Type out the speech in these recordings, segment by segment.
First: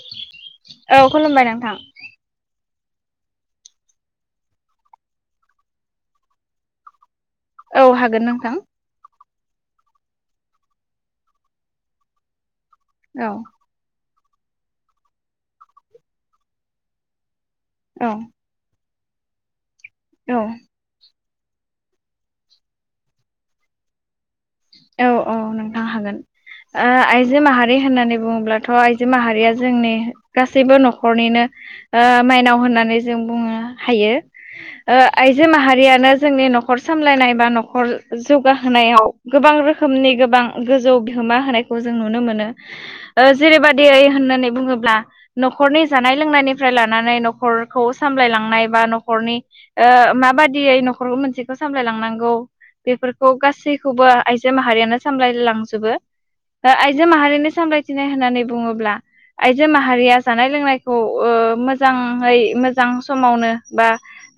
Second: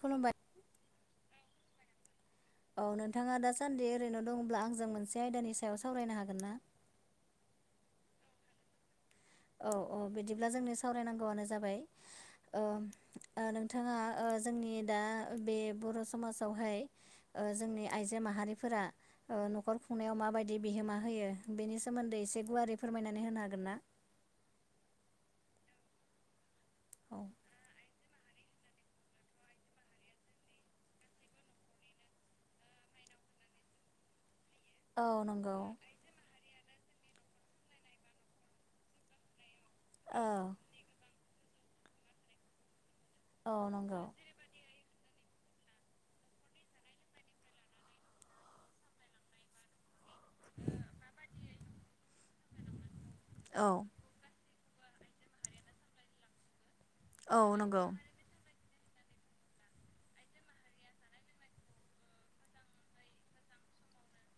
खुलुमबाय औ खुलुमबाय नोंथां औ नोंथाङा दा सान्दि ओरैनो दङब्ला आंजों मोनसे आयदानि सायाव सावरायनो हागोन ना औ हागोन नोंथां औ औ बिदिब्ला जोंनो सावरायनांगौआनो जाबाय औ नोंथाङा जोंनि दा बे बर' समाजावहाय जोंनि औ आइजो माहारिफोरा न'खर खुंनायाव औ माबायदि बिहोमा होयो। बेनि सोमोन्दै एसे गुवारै फोरमायनानै होनो हागोन ना औ औ नोंथां हागोन औ आइजो माहारि होननानै बुङोब्ला ब्लाथ' आइजो माहारिया जोंनि गासैबो न'खरनिनो माइनाव होननानै जों बुं नोहायो औ आइजो नंगौ माहारियानो जोंनि न'खर सामलायनाय बा न'खर जौगाहोनायाव। गोबां रोखोमनि गोबां औ गोजौ बिहोमा होनायखौ जों नुनो मोनो। ओ औ जेरैबायदि नंगौ होननानै बुङोब्ला। न'खरनि जानाय लोंनायनिफ्राय लानानै न'खरखौ सामलायलांनाय बा न'खरनि ओ माबादियै न'खरखौ मोनसेखौ सामलायलांनांगौ बेफोरखौ औ गासै आइजो माहारियानो सामलायलांजोबो आइजो औ माहारिनि नंगौ सामलायथिनाय होननानै बुङोब्ला आइजो माहारिया जानाय लोंनायखौ ओ मोजाङै मोजां समावनो बा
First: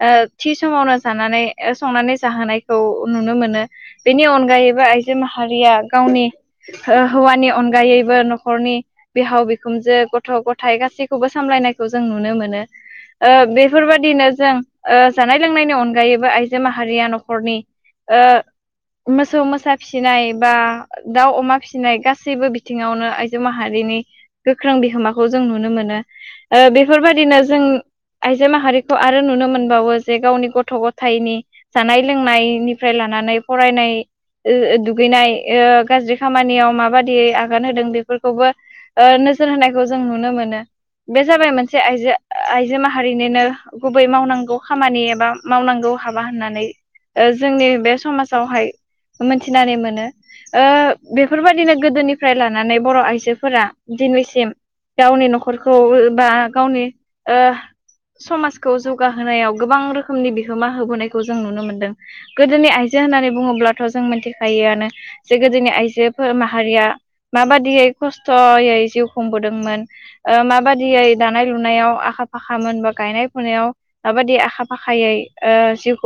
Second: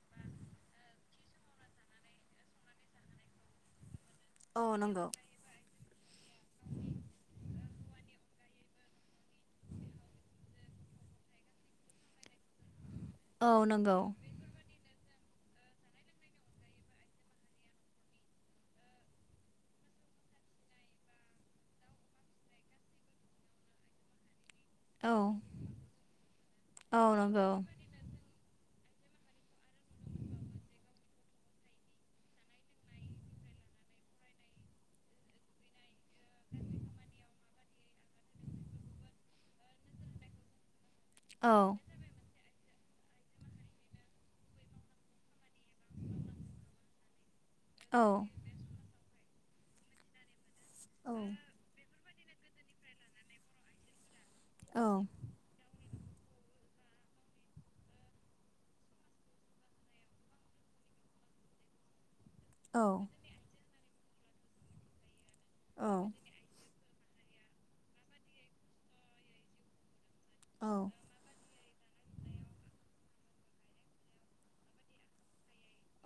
ओथि समावनो जानानै संनानै जाहोनायखौ नुनो मोनो। बेनि औ अनगायैबो नंगौ आइजो माहारिया। गावनि ओ हौवानि अनगायैबो न'खरनि बिहाव बिखुमजो गथ' गथाय गासैबो गासैखौबो सामलायनायखौ जों नुनो मोनो ओ औ नंगौ बेफोरबायदिनो जों ओ जानाय लोंनायनि अनगायैबो आइजो माहारिया न'खरनि ओ मोसौ मोसा फिसिनाय बा दाउ अमा फिसिनाय गासैबो बिथिङावनो आइजो माहारि नि गोख्रों औ बिहोमाखौ जों नुनो मोनो ओ औ बेफोरबायदिनो नंगौ जों आइजो माहारिखौ आरो नुनो मोनबावो जे गावनि गथ' गथायनि जानाय लोंनायनिफ्राय लानानै फरायनाय ओ दुगैनाय ओ गाज्रि खामानियाव माबायदियै आगान होदों बेफोरखौबो ओ नोजोर होनायखौ जों नुनो मोनो। बे जाबाय औ मोनसे आइजो आइ जो माहारिनिनो गुबै मावनांगौ खामानि एबा मावनांगौ हाबा होननानै ओ जोंनि बे औ समाजावहाय मोनथिनानै मोनो ओ औ बेफोरबायदिनो गोदोनि फ्राय लानानै बर' आइजोफोरा दिनैसिम औ गावनि न'खरखौ बा गावनि ओ समाजखौ जौगाहोनायाव गोबां रोखोमनि बिहोमा होबोनायखौ जों नुनो मोनदों। गोदोनि औ आइजो होननानै बुङोब्लाथ' जों मिनथिखायोआनो जे गोदोनि आइजोफोर माहारिया माबादियै खस्थ'यै जिउ खुंबोदोंमोन। औ माबादियै दानाय लु नायाव आखा फाखामोन बा गायनाय फुनायाव माबायदि आखा फाखायै ओ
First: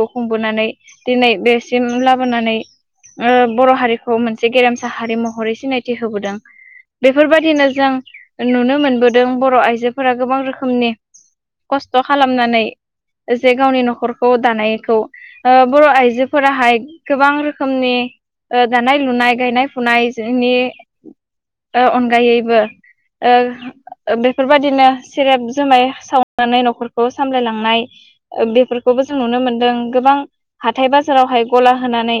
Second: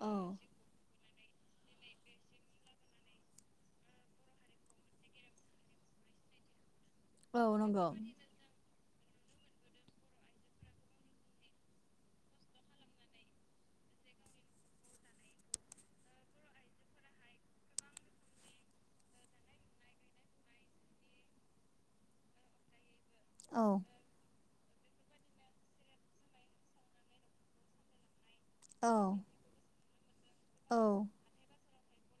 औ खुंबोनानै दिनै बेसिम लाबोनानै ओ बर' हारिखौ मोनसे गेरेमसा हारि महरै सिनायथि होबोदों। औ बेफोरबादिनो जों नंगौ। नुनो मोनबोदों बर' आइजोफोरा गोबां रोखोमनि खस्थ' खालामनानै जे गावनि न'खरखौ दानायखौ ओ बर' आइजो फोराहाय गोबां रोखोमनि ओ दानाय लुनाय गायनाय फुनायनि ओ अनगायैबो ओ औ ओबे बेफोरबायदिनो सेरेब जुमाय सावनानै न'खरखौ सामलायलांनाय औ ओबेफोरखौबो जों नुनो मोनदों गोबां औ हाय गला होनानै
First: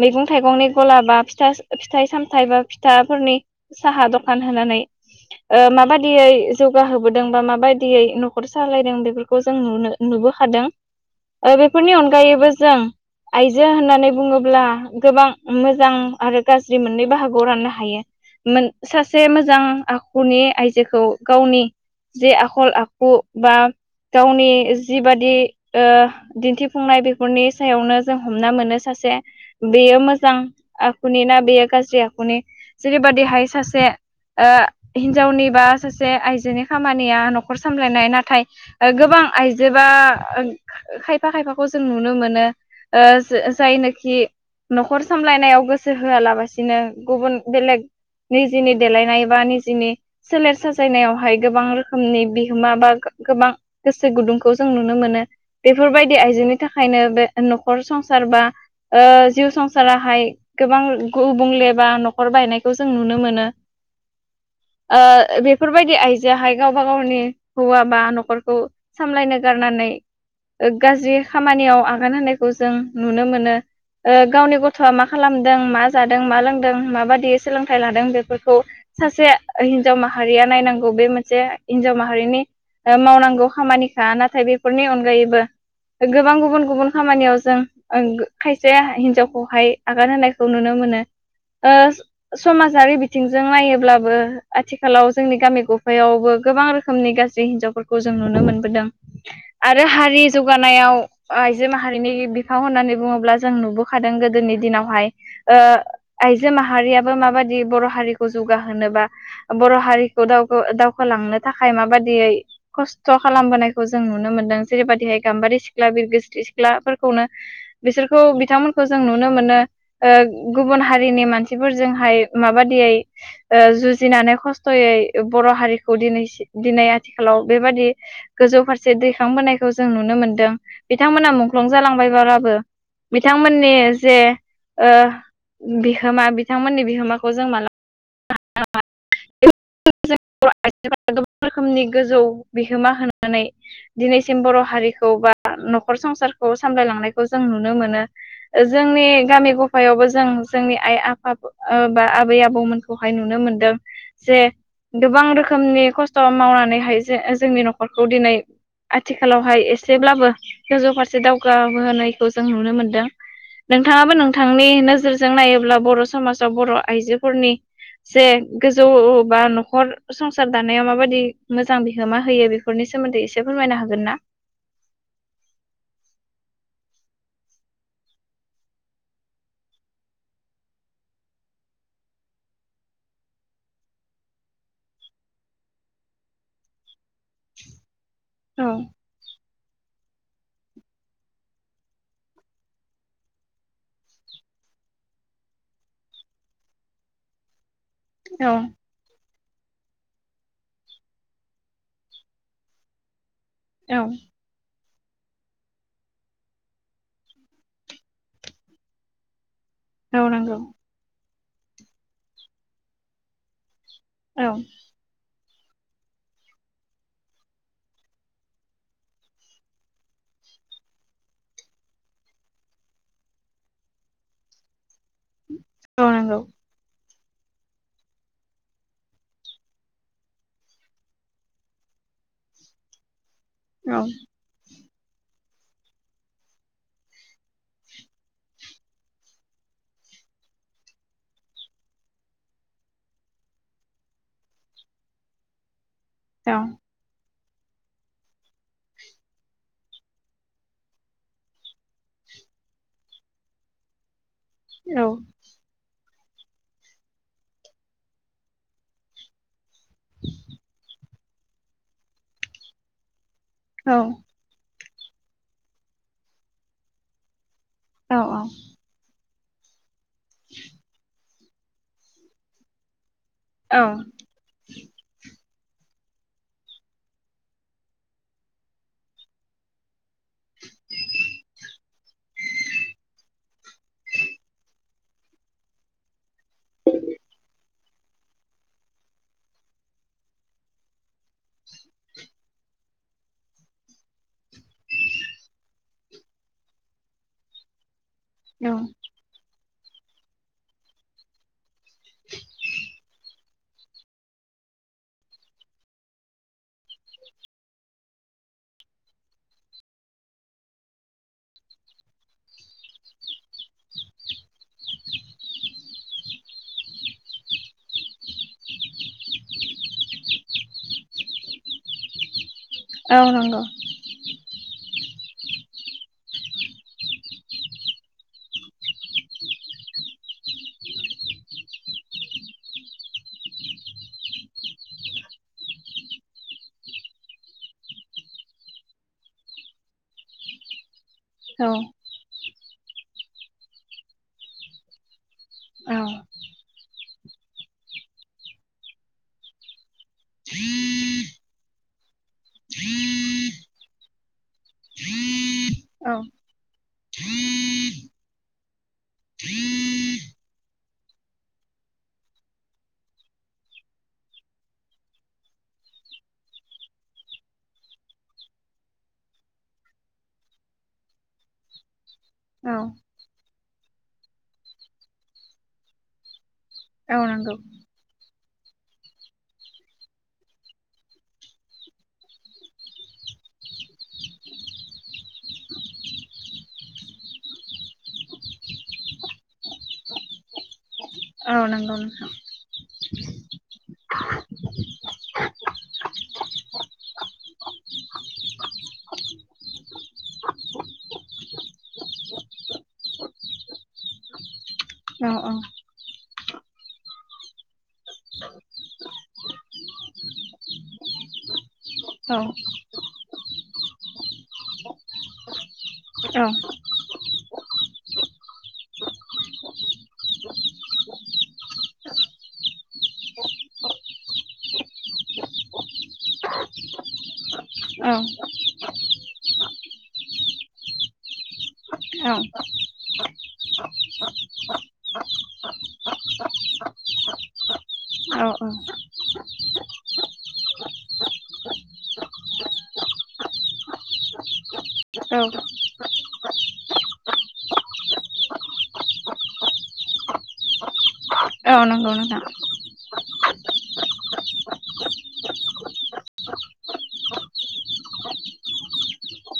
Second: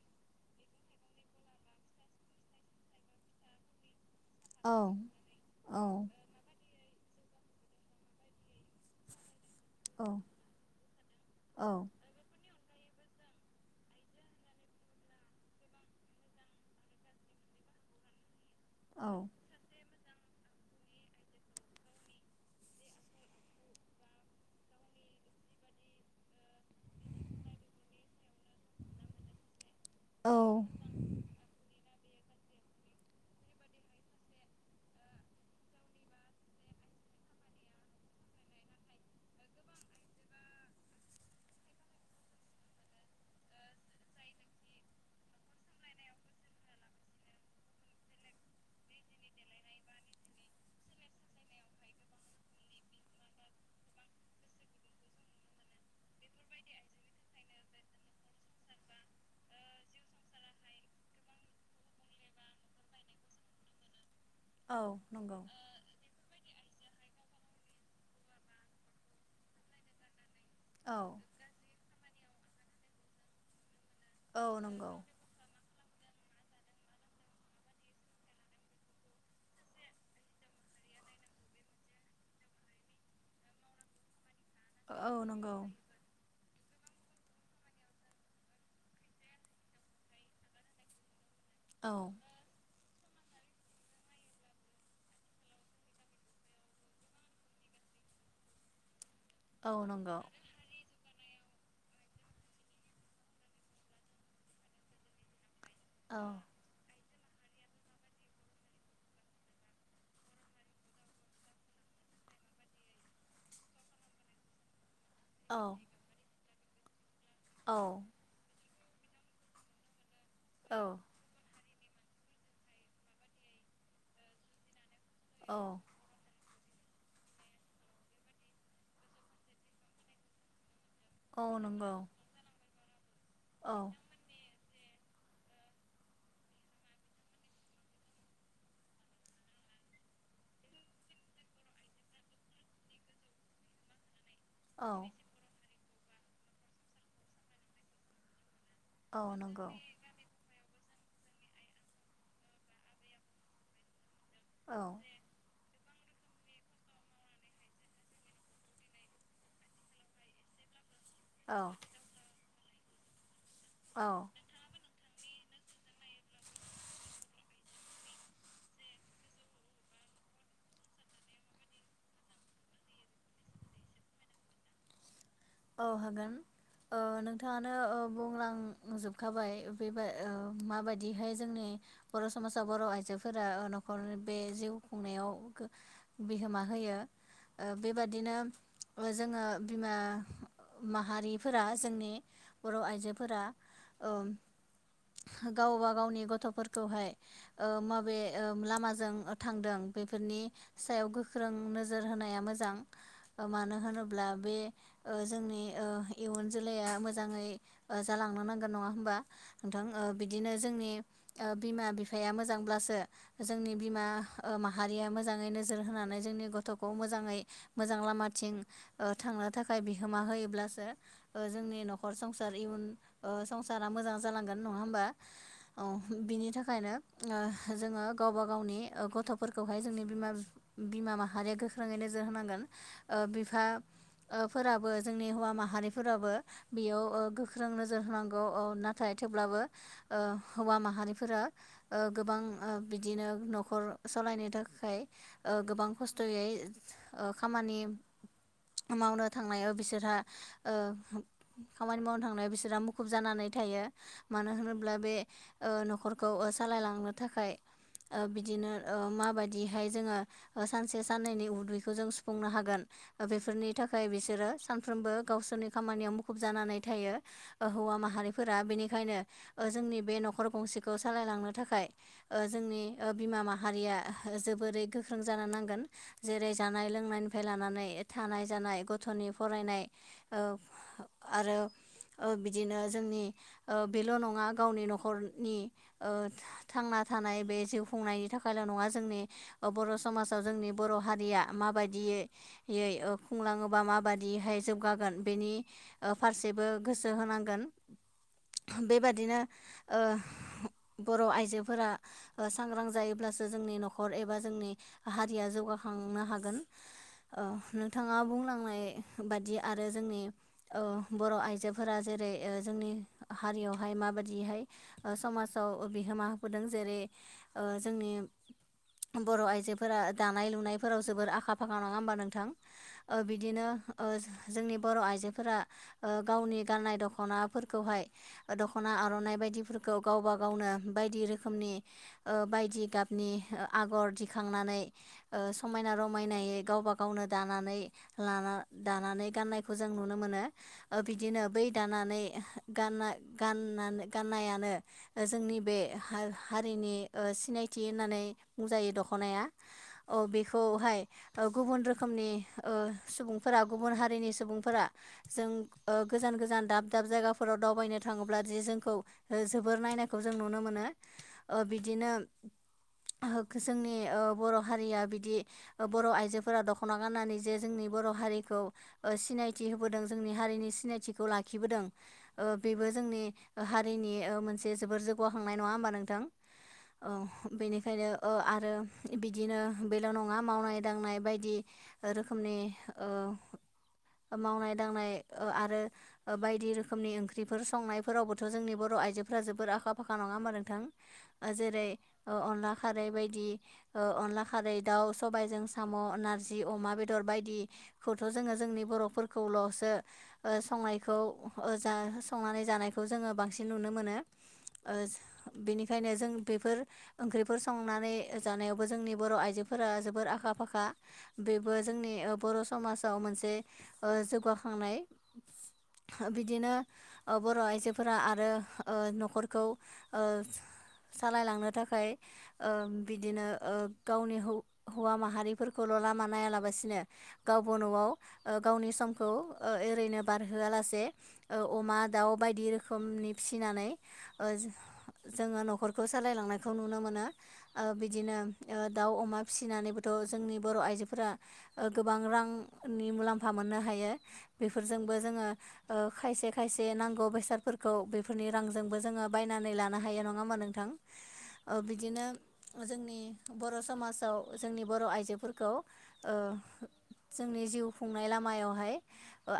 मैगं थाइगंनि गला बा फिथा फिथाइ सामथाइ बा फिथाफोरनि साहा दखान औ होनानै औ माबादियै जौ गाहोबोदों बा माबायदियै न'खर सालायदों बेफोर खौ जों नुनो औ नुबो हादों बेफोरनि अनगायैबो जों आइजो होननानै बुङोब्ला गोबां मोजां आरो गाज्रि मोननै बाहागोआव राननो हायो मोन सासे औ मोजां आखुनि आइजोखौ गावनि जे आखल आखु बा गावनि जिबादि ओ दिन्थिफुंनाय बेफोरनि सायावनो जों हमना मोनो सासे बेयो मोजां आखुनि ना बेयो गाज्रि आखु जेरैबादिहाय सासे हिनजावनि बा सासे आइजोनि खामानिया न'खर सामलायनाय नाथाय गोबां आइजोबा खायफा खायफाखौ जों नुनो मोनो ओ जाय जायनाखि न'खर सामलायनायाव गोसो होआलाबसिनो गुबुन बेलेग निजिनि देलायनाय बा निजिनि सोलेर साजायनायावहाय गोबां रोखोमनि बिहोमा बा गोबां गोसो गुदुंखौ जों नुनो मोनो बेफोरबायदि आइजोनि थाखायनो बेख हर संसार बा जिउ संसाराहाय गोबां गुब गुबुंलेबा न'खर बायनायखौ जों नुनो मोनो औ नंगौ बेफोरबायदि आइजोआहाय गावबा गावनि हौवा बा न'खरखौ सामलायनो गारनानै गाज्रि औ खामानियाव आगान होनायखौ जों नुनो मोनो गावनि औ गथ'आ नंगौ मा खालामदों मा जादों मा लोंदों माबादि सोलोंथाइ लादों बेफोरखौ सासे हिनजाव माहारिया नायनांगौ बे मोनसे हिनजाव माहारिनि मावनांगौ खामानिखा नाथाय बेफोरनि नि औ अनगायैबो नंगौ गोबां गुब गुब खामानियाव जों खायसे हिनजावखौहाय आगान होनायखौ नुनो मोनो आ औ समाजारि बिथिंजों नायोब्लाबो आथिखालाव जोंनि गामि गफायावबो गोबां रोखोमनि गाज्रि हिनजावफोरखौ जों नुनो मोनबोदों औ आरो नंगौ हारि जौगानायाव आइजो माहारिनि बिफां होननानै बुङोब्ला जों नुबोखादों गोदोनि दिनावहाय ओ औ आइजो माहारिया माबादि बर' हारिखौ जौगाहोबा बर' हारिखौ दावखोलांनो थाखाय माबाद यै खस्थ' खालामबोनायखौ जों नुनो मोनदों जेरैबायदि औ गाम्बारि सिख्ला बिरगोस्रि सिख्लाफोरखौनो औ बिसोरखौ बिथांमोनखौ जों नुनो मोनो ओ गुबुन औ हारिनि मानसि फोरजोंहाय माबादियै ओ जुजिनानै खस्थ'यै बर' औ हारिखौ दिनै दिनै आथिखालाव बेबादि गोजौ फारसे दैखांबोनायखौ जों नुनो मोनदों बिथांमोना औ मुंख्लं नंगौ जालांबायबाबो बिथांमोननि औ जे बिहोमा बिथांमोननि बिहोमाखौ जों मालाबा [unintelligible] रोखोमनि गोजौ बिहोमा होनानै दिनै बर' औ हारिखौ बा न'खर संसारखौ सामलायलांनायखौ जों नुनो मोनो। जोंनि औ गामि नंगौ गफायावबो जों जोंनि आइ आफा बा आबै आबौमोनखौहाय नुनो मोनदों। जे औ गोबां रोखोमनि खस्थ' मावनानैहाय जे जोंनि न'खरखौ दिनै आथिखालावहाय एसेब्लाबो गोजौ फारसे औ दावगाबोनायखौ जों नुनो मोनदों नोंथाङाबो औ नोंथांनि नोजोर जों नायोब्ला बर' समासाव बर' आइजोफोरनि से गोजौ उ बा न'खर संसार दानायाव माबायदि मोजां बिहोमा होयो बेफोरनि सोमोन्दै एसे फोरमायनो हागोन ना? औ हागोन। ओ नोंथाङानो ओ बुंलांजोबखाबाय बेबाय ओ माबायदिहाय जोंनि बर' समासा बर' आइजोफोरा न'खरनि बे जिउ खुंनायाव बिहोमा होयो ओ बेबादिनो औ जोङो बिमा माहारिफोरा जोंनि बर' आइजोफोरा अ गावबा गावनि गथ'फोरखौहाय ओ माबे औ लामाजों थांदों बेफोरनि सायाव गोख्रों नोजोर होनाया मोजां मानो औ होनोब्ला बे ओ जोंनि ओ इयुन जोलैया मोजाङै जालांनो नांगोन नङा होमबा? नोंथां ओ औ बिदिनो नंगौ जोंनि ओ बिमा बिफाया मोजांब्लासो जोंनि बिमा औ ओ माहारिया मोजाङैनो जोर होनानै जोंनि गथ'खौ मोजाङै मोजां लामाथिं ओ थांनो थाख फाय बिहोमा होयोब्लासो ओ जोंनि नखर संसार इयुन ओ संसारा मोजां जालांगोन नङा होमबा? औ बिनि थाखायनो जोङो गावबा गावनि गथ'फोरखौहाय जोंनि बिमाम बिमा माहारिया गोख्रोङैनो जाहोनांगोन ओ बिफ औ। फोराबो जोंनि हौवा माहारिफोराबो बेयाव अ गोख्रों नोजोर होनांगौ अ नाथाय थेवब्ला बो ओ हौवा माहारिफोरा ओ गोबां ओ बिदिनो न'खर सलायनिथ बाखाय ओ गोबां खस्थ'यै औ ओ खामानि मावनो थांनायाव बिसोरहा ओ खामानि मावनो थांनायाव बिसोरहा मुखुब जानानै थायो मानो होनोब्ला बे ओ न'खरखौ सालायलांनो थाखाय आ बिदिनो ओ माबायदिहाय जोङो सानसे साननैनि उदैखौ जों सुफुंनो हागोन बेफोरनि औ थाखाय बिसोरो सानफ्रोमबो गावसोरनि खामानियाव मुखुब जानानै थायो हौवा औ माहारिफोरा बेनिखायनो जोंनि बे न'खर गंसेखौ सालायलांनो थाखाय ओ जोंनि ओ बिमा माहारिया जोबोरै गोख्रों जानो नां गोन जेरै जानाय लोंनायफाय लानानै थानाय जानाय गथ'नि फरायनाय ओ आरो ओ बिदिनो जोंनि ओ बेल' नङा गावनि न'खरनि ओ था-थांना नाथानाय बे जिउ खुंनायनि थाखायल' नङा जोंनि बर' समाजाव जोंनि बर' हारिया मा बायदि इए इएअप खुंलाङोबा माबादिहाय जोबगागोन बेनि फारसेबो गोसो होनांगोन बेबादिनो ओ बर' आइजोफोरा सांग्रां जायोब्लासो जोंनि न'खर एबा जोंनि हारिया जौ बोहांनो हागोन ओ थाङा बुंलांनाय बादि आरो जोंनि अ बर' आइजोफोरा जेरै ओ जोंनि हारियावहाय माबाददिहाय समाजाव बिहोमा होबोदों जेरै ओ जो निम बर' आइजोफोरा दानाय लुनायफोराव जोबोर आखा फाखा नङा होमबा नोंथां? ओ औ नंगौ बिदिनो ओस जोंनि बर' आइजोफोरा ओ गावनि गाननाय दख'नाफोरखौहाय दख'ना आर'नाइ बाय बिदिफोरखौ गावबा गावनो बायदि रोखोमनि ओ बायदि गाबनि आगर दिखां नानै ओ समायना रमायनायै गावब गावनो दानानै लाना दानानै गाननायखौ जों नुनो मोनो। ओ बिदिनो बै औ दानानै गानना गाननानै गाननायानो जोंनि बे हार-हारिनि ओ सिनायथि होननानै बुंजायो दख'नाया। औ बेखौहाय गुबुन रो खोमनि ओ सुबुंफोरा गुबुन हारिनि सुबुंफोरा जों ओ औ गोजान गोजान दाब दाब दाब जायगााव दावबायनो थाङोब्ला जि जोंखौ जोबोर नायखौ जों नुनो मोनो ओ बिदिनो जोंनि बर' हारिया बिदि बर' आइजोफोरा द दखना गाननानै जे जोंनि बर' हारिखौ सिनायथि होबोदों जोंनि हारिनि सिनायथिखौ लाखिबोदों। बेबो जोंनि हारिनि मोनसे जोबोर जौगाखांनाय नङा होमबा नोंथां? औ बेनिखायनो आरो बिदिनो बेल' नङा मावनाय दांनाय बायदि रोखोमनि ओ मावनाय दांनाय आरो बायदि रोखोमनि ओंख्रिफोर संनायफोरावबोथ' जोंनि बर' आइफोरा जोबोर आखा फाखा नङा होनबा नोंथां औ जेरै नंगौ नोंथां अनला खारै बाय अनला खारै दाउ सबायजों साम' नारजि जि अमा बेदर बायदिखौथ' जोङो जोंनि बर'फोरखौल'सो संनायखौ जा संनानै जानायखौ जोङो बांसिन नुनो मोनो औ बेनिखायनो जों बेफोर ओंख्रिफोर संनानै जानायावबो जोंनि बर' आइजोफोरा जोबोर आखा फाखा। बेबो जोंनि औ बर' समाजाव मोनसे जौगाखांनाय औ बिदिनो ओ बर' आइजोफोरा आरो ओ न'खरखौ ओ सालायलांनो थाखाय ओ बिदिनो गावनि हौवा माहारिफोरखौल' लामा नायालाबासिनो गावबो औ न'आव गावनि समखौ ओरैनो बारहोआलासे अमा, दाउ बायदि रोखोमनि फिसिनानै जोङो न'खरखौ सालायलांनायखौ नुनो मोनो बिदिनो दाउ, अमा फिसिनानैबोथ' जोंनि बर' आइजो फोरा गोबां रांनि मुलाम्फा मोननो हायो बेफोरजोंबो औ जोङो ओ खायसे खायसे नांगौ बेसादफोरखौ बेफोरनि रांजोंबो जोङो बायनानै लानो हायो नङा होमबा नोंथां? ओ औ नंगौ बिदिनो नोंथां जोंनि बर' समाजाव जोंनि बर' आइजोफोरखौ ओ जोंनि जिउ खुंनाय लामायावहाय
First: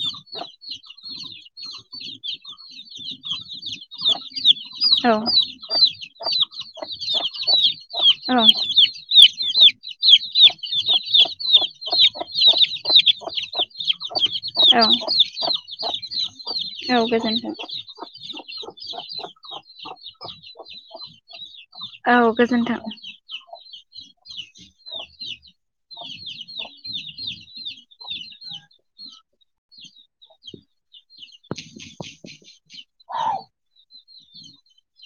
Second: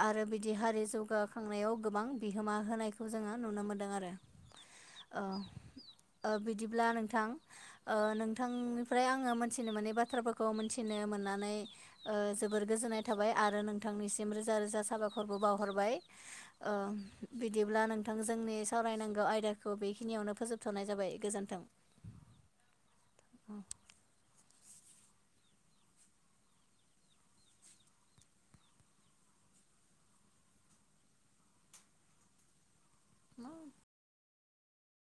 आरो बिदि हारि जौगाखांनायाव गोबां बिहोमा होनायखौ जोङो नुनो मोनदों आरो औ ओ बिदिब्ला नोंथां ओ औ नोंथांनिफ्राय आङो मोनथिनो मोननाय बाथ्राफोरखौ मोनथिनो मोन नानै जोबोर ओ गोजोननाय थाबाय आरो नोंथांनिसिम रोजा औ रोजा साबायखरबो बावहरबाय। ओ औ गोजोन्थों बिदिब्ला नोंथां जोंनि सावरायनांगौ आयदाखौ बेखिनियावनो फोजोबथ'नाय जाबाय गोजोनथों। औ गोजोनथों। [inaudible] [unintelligible]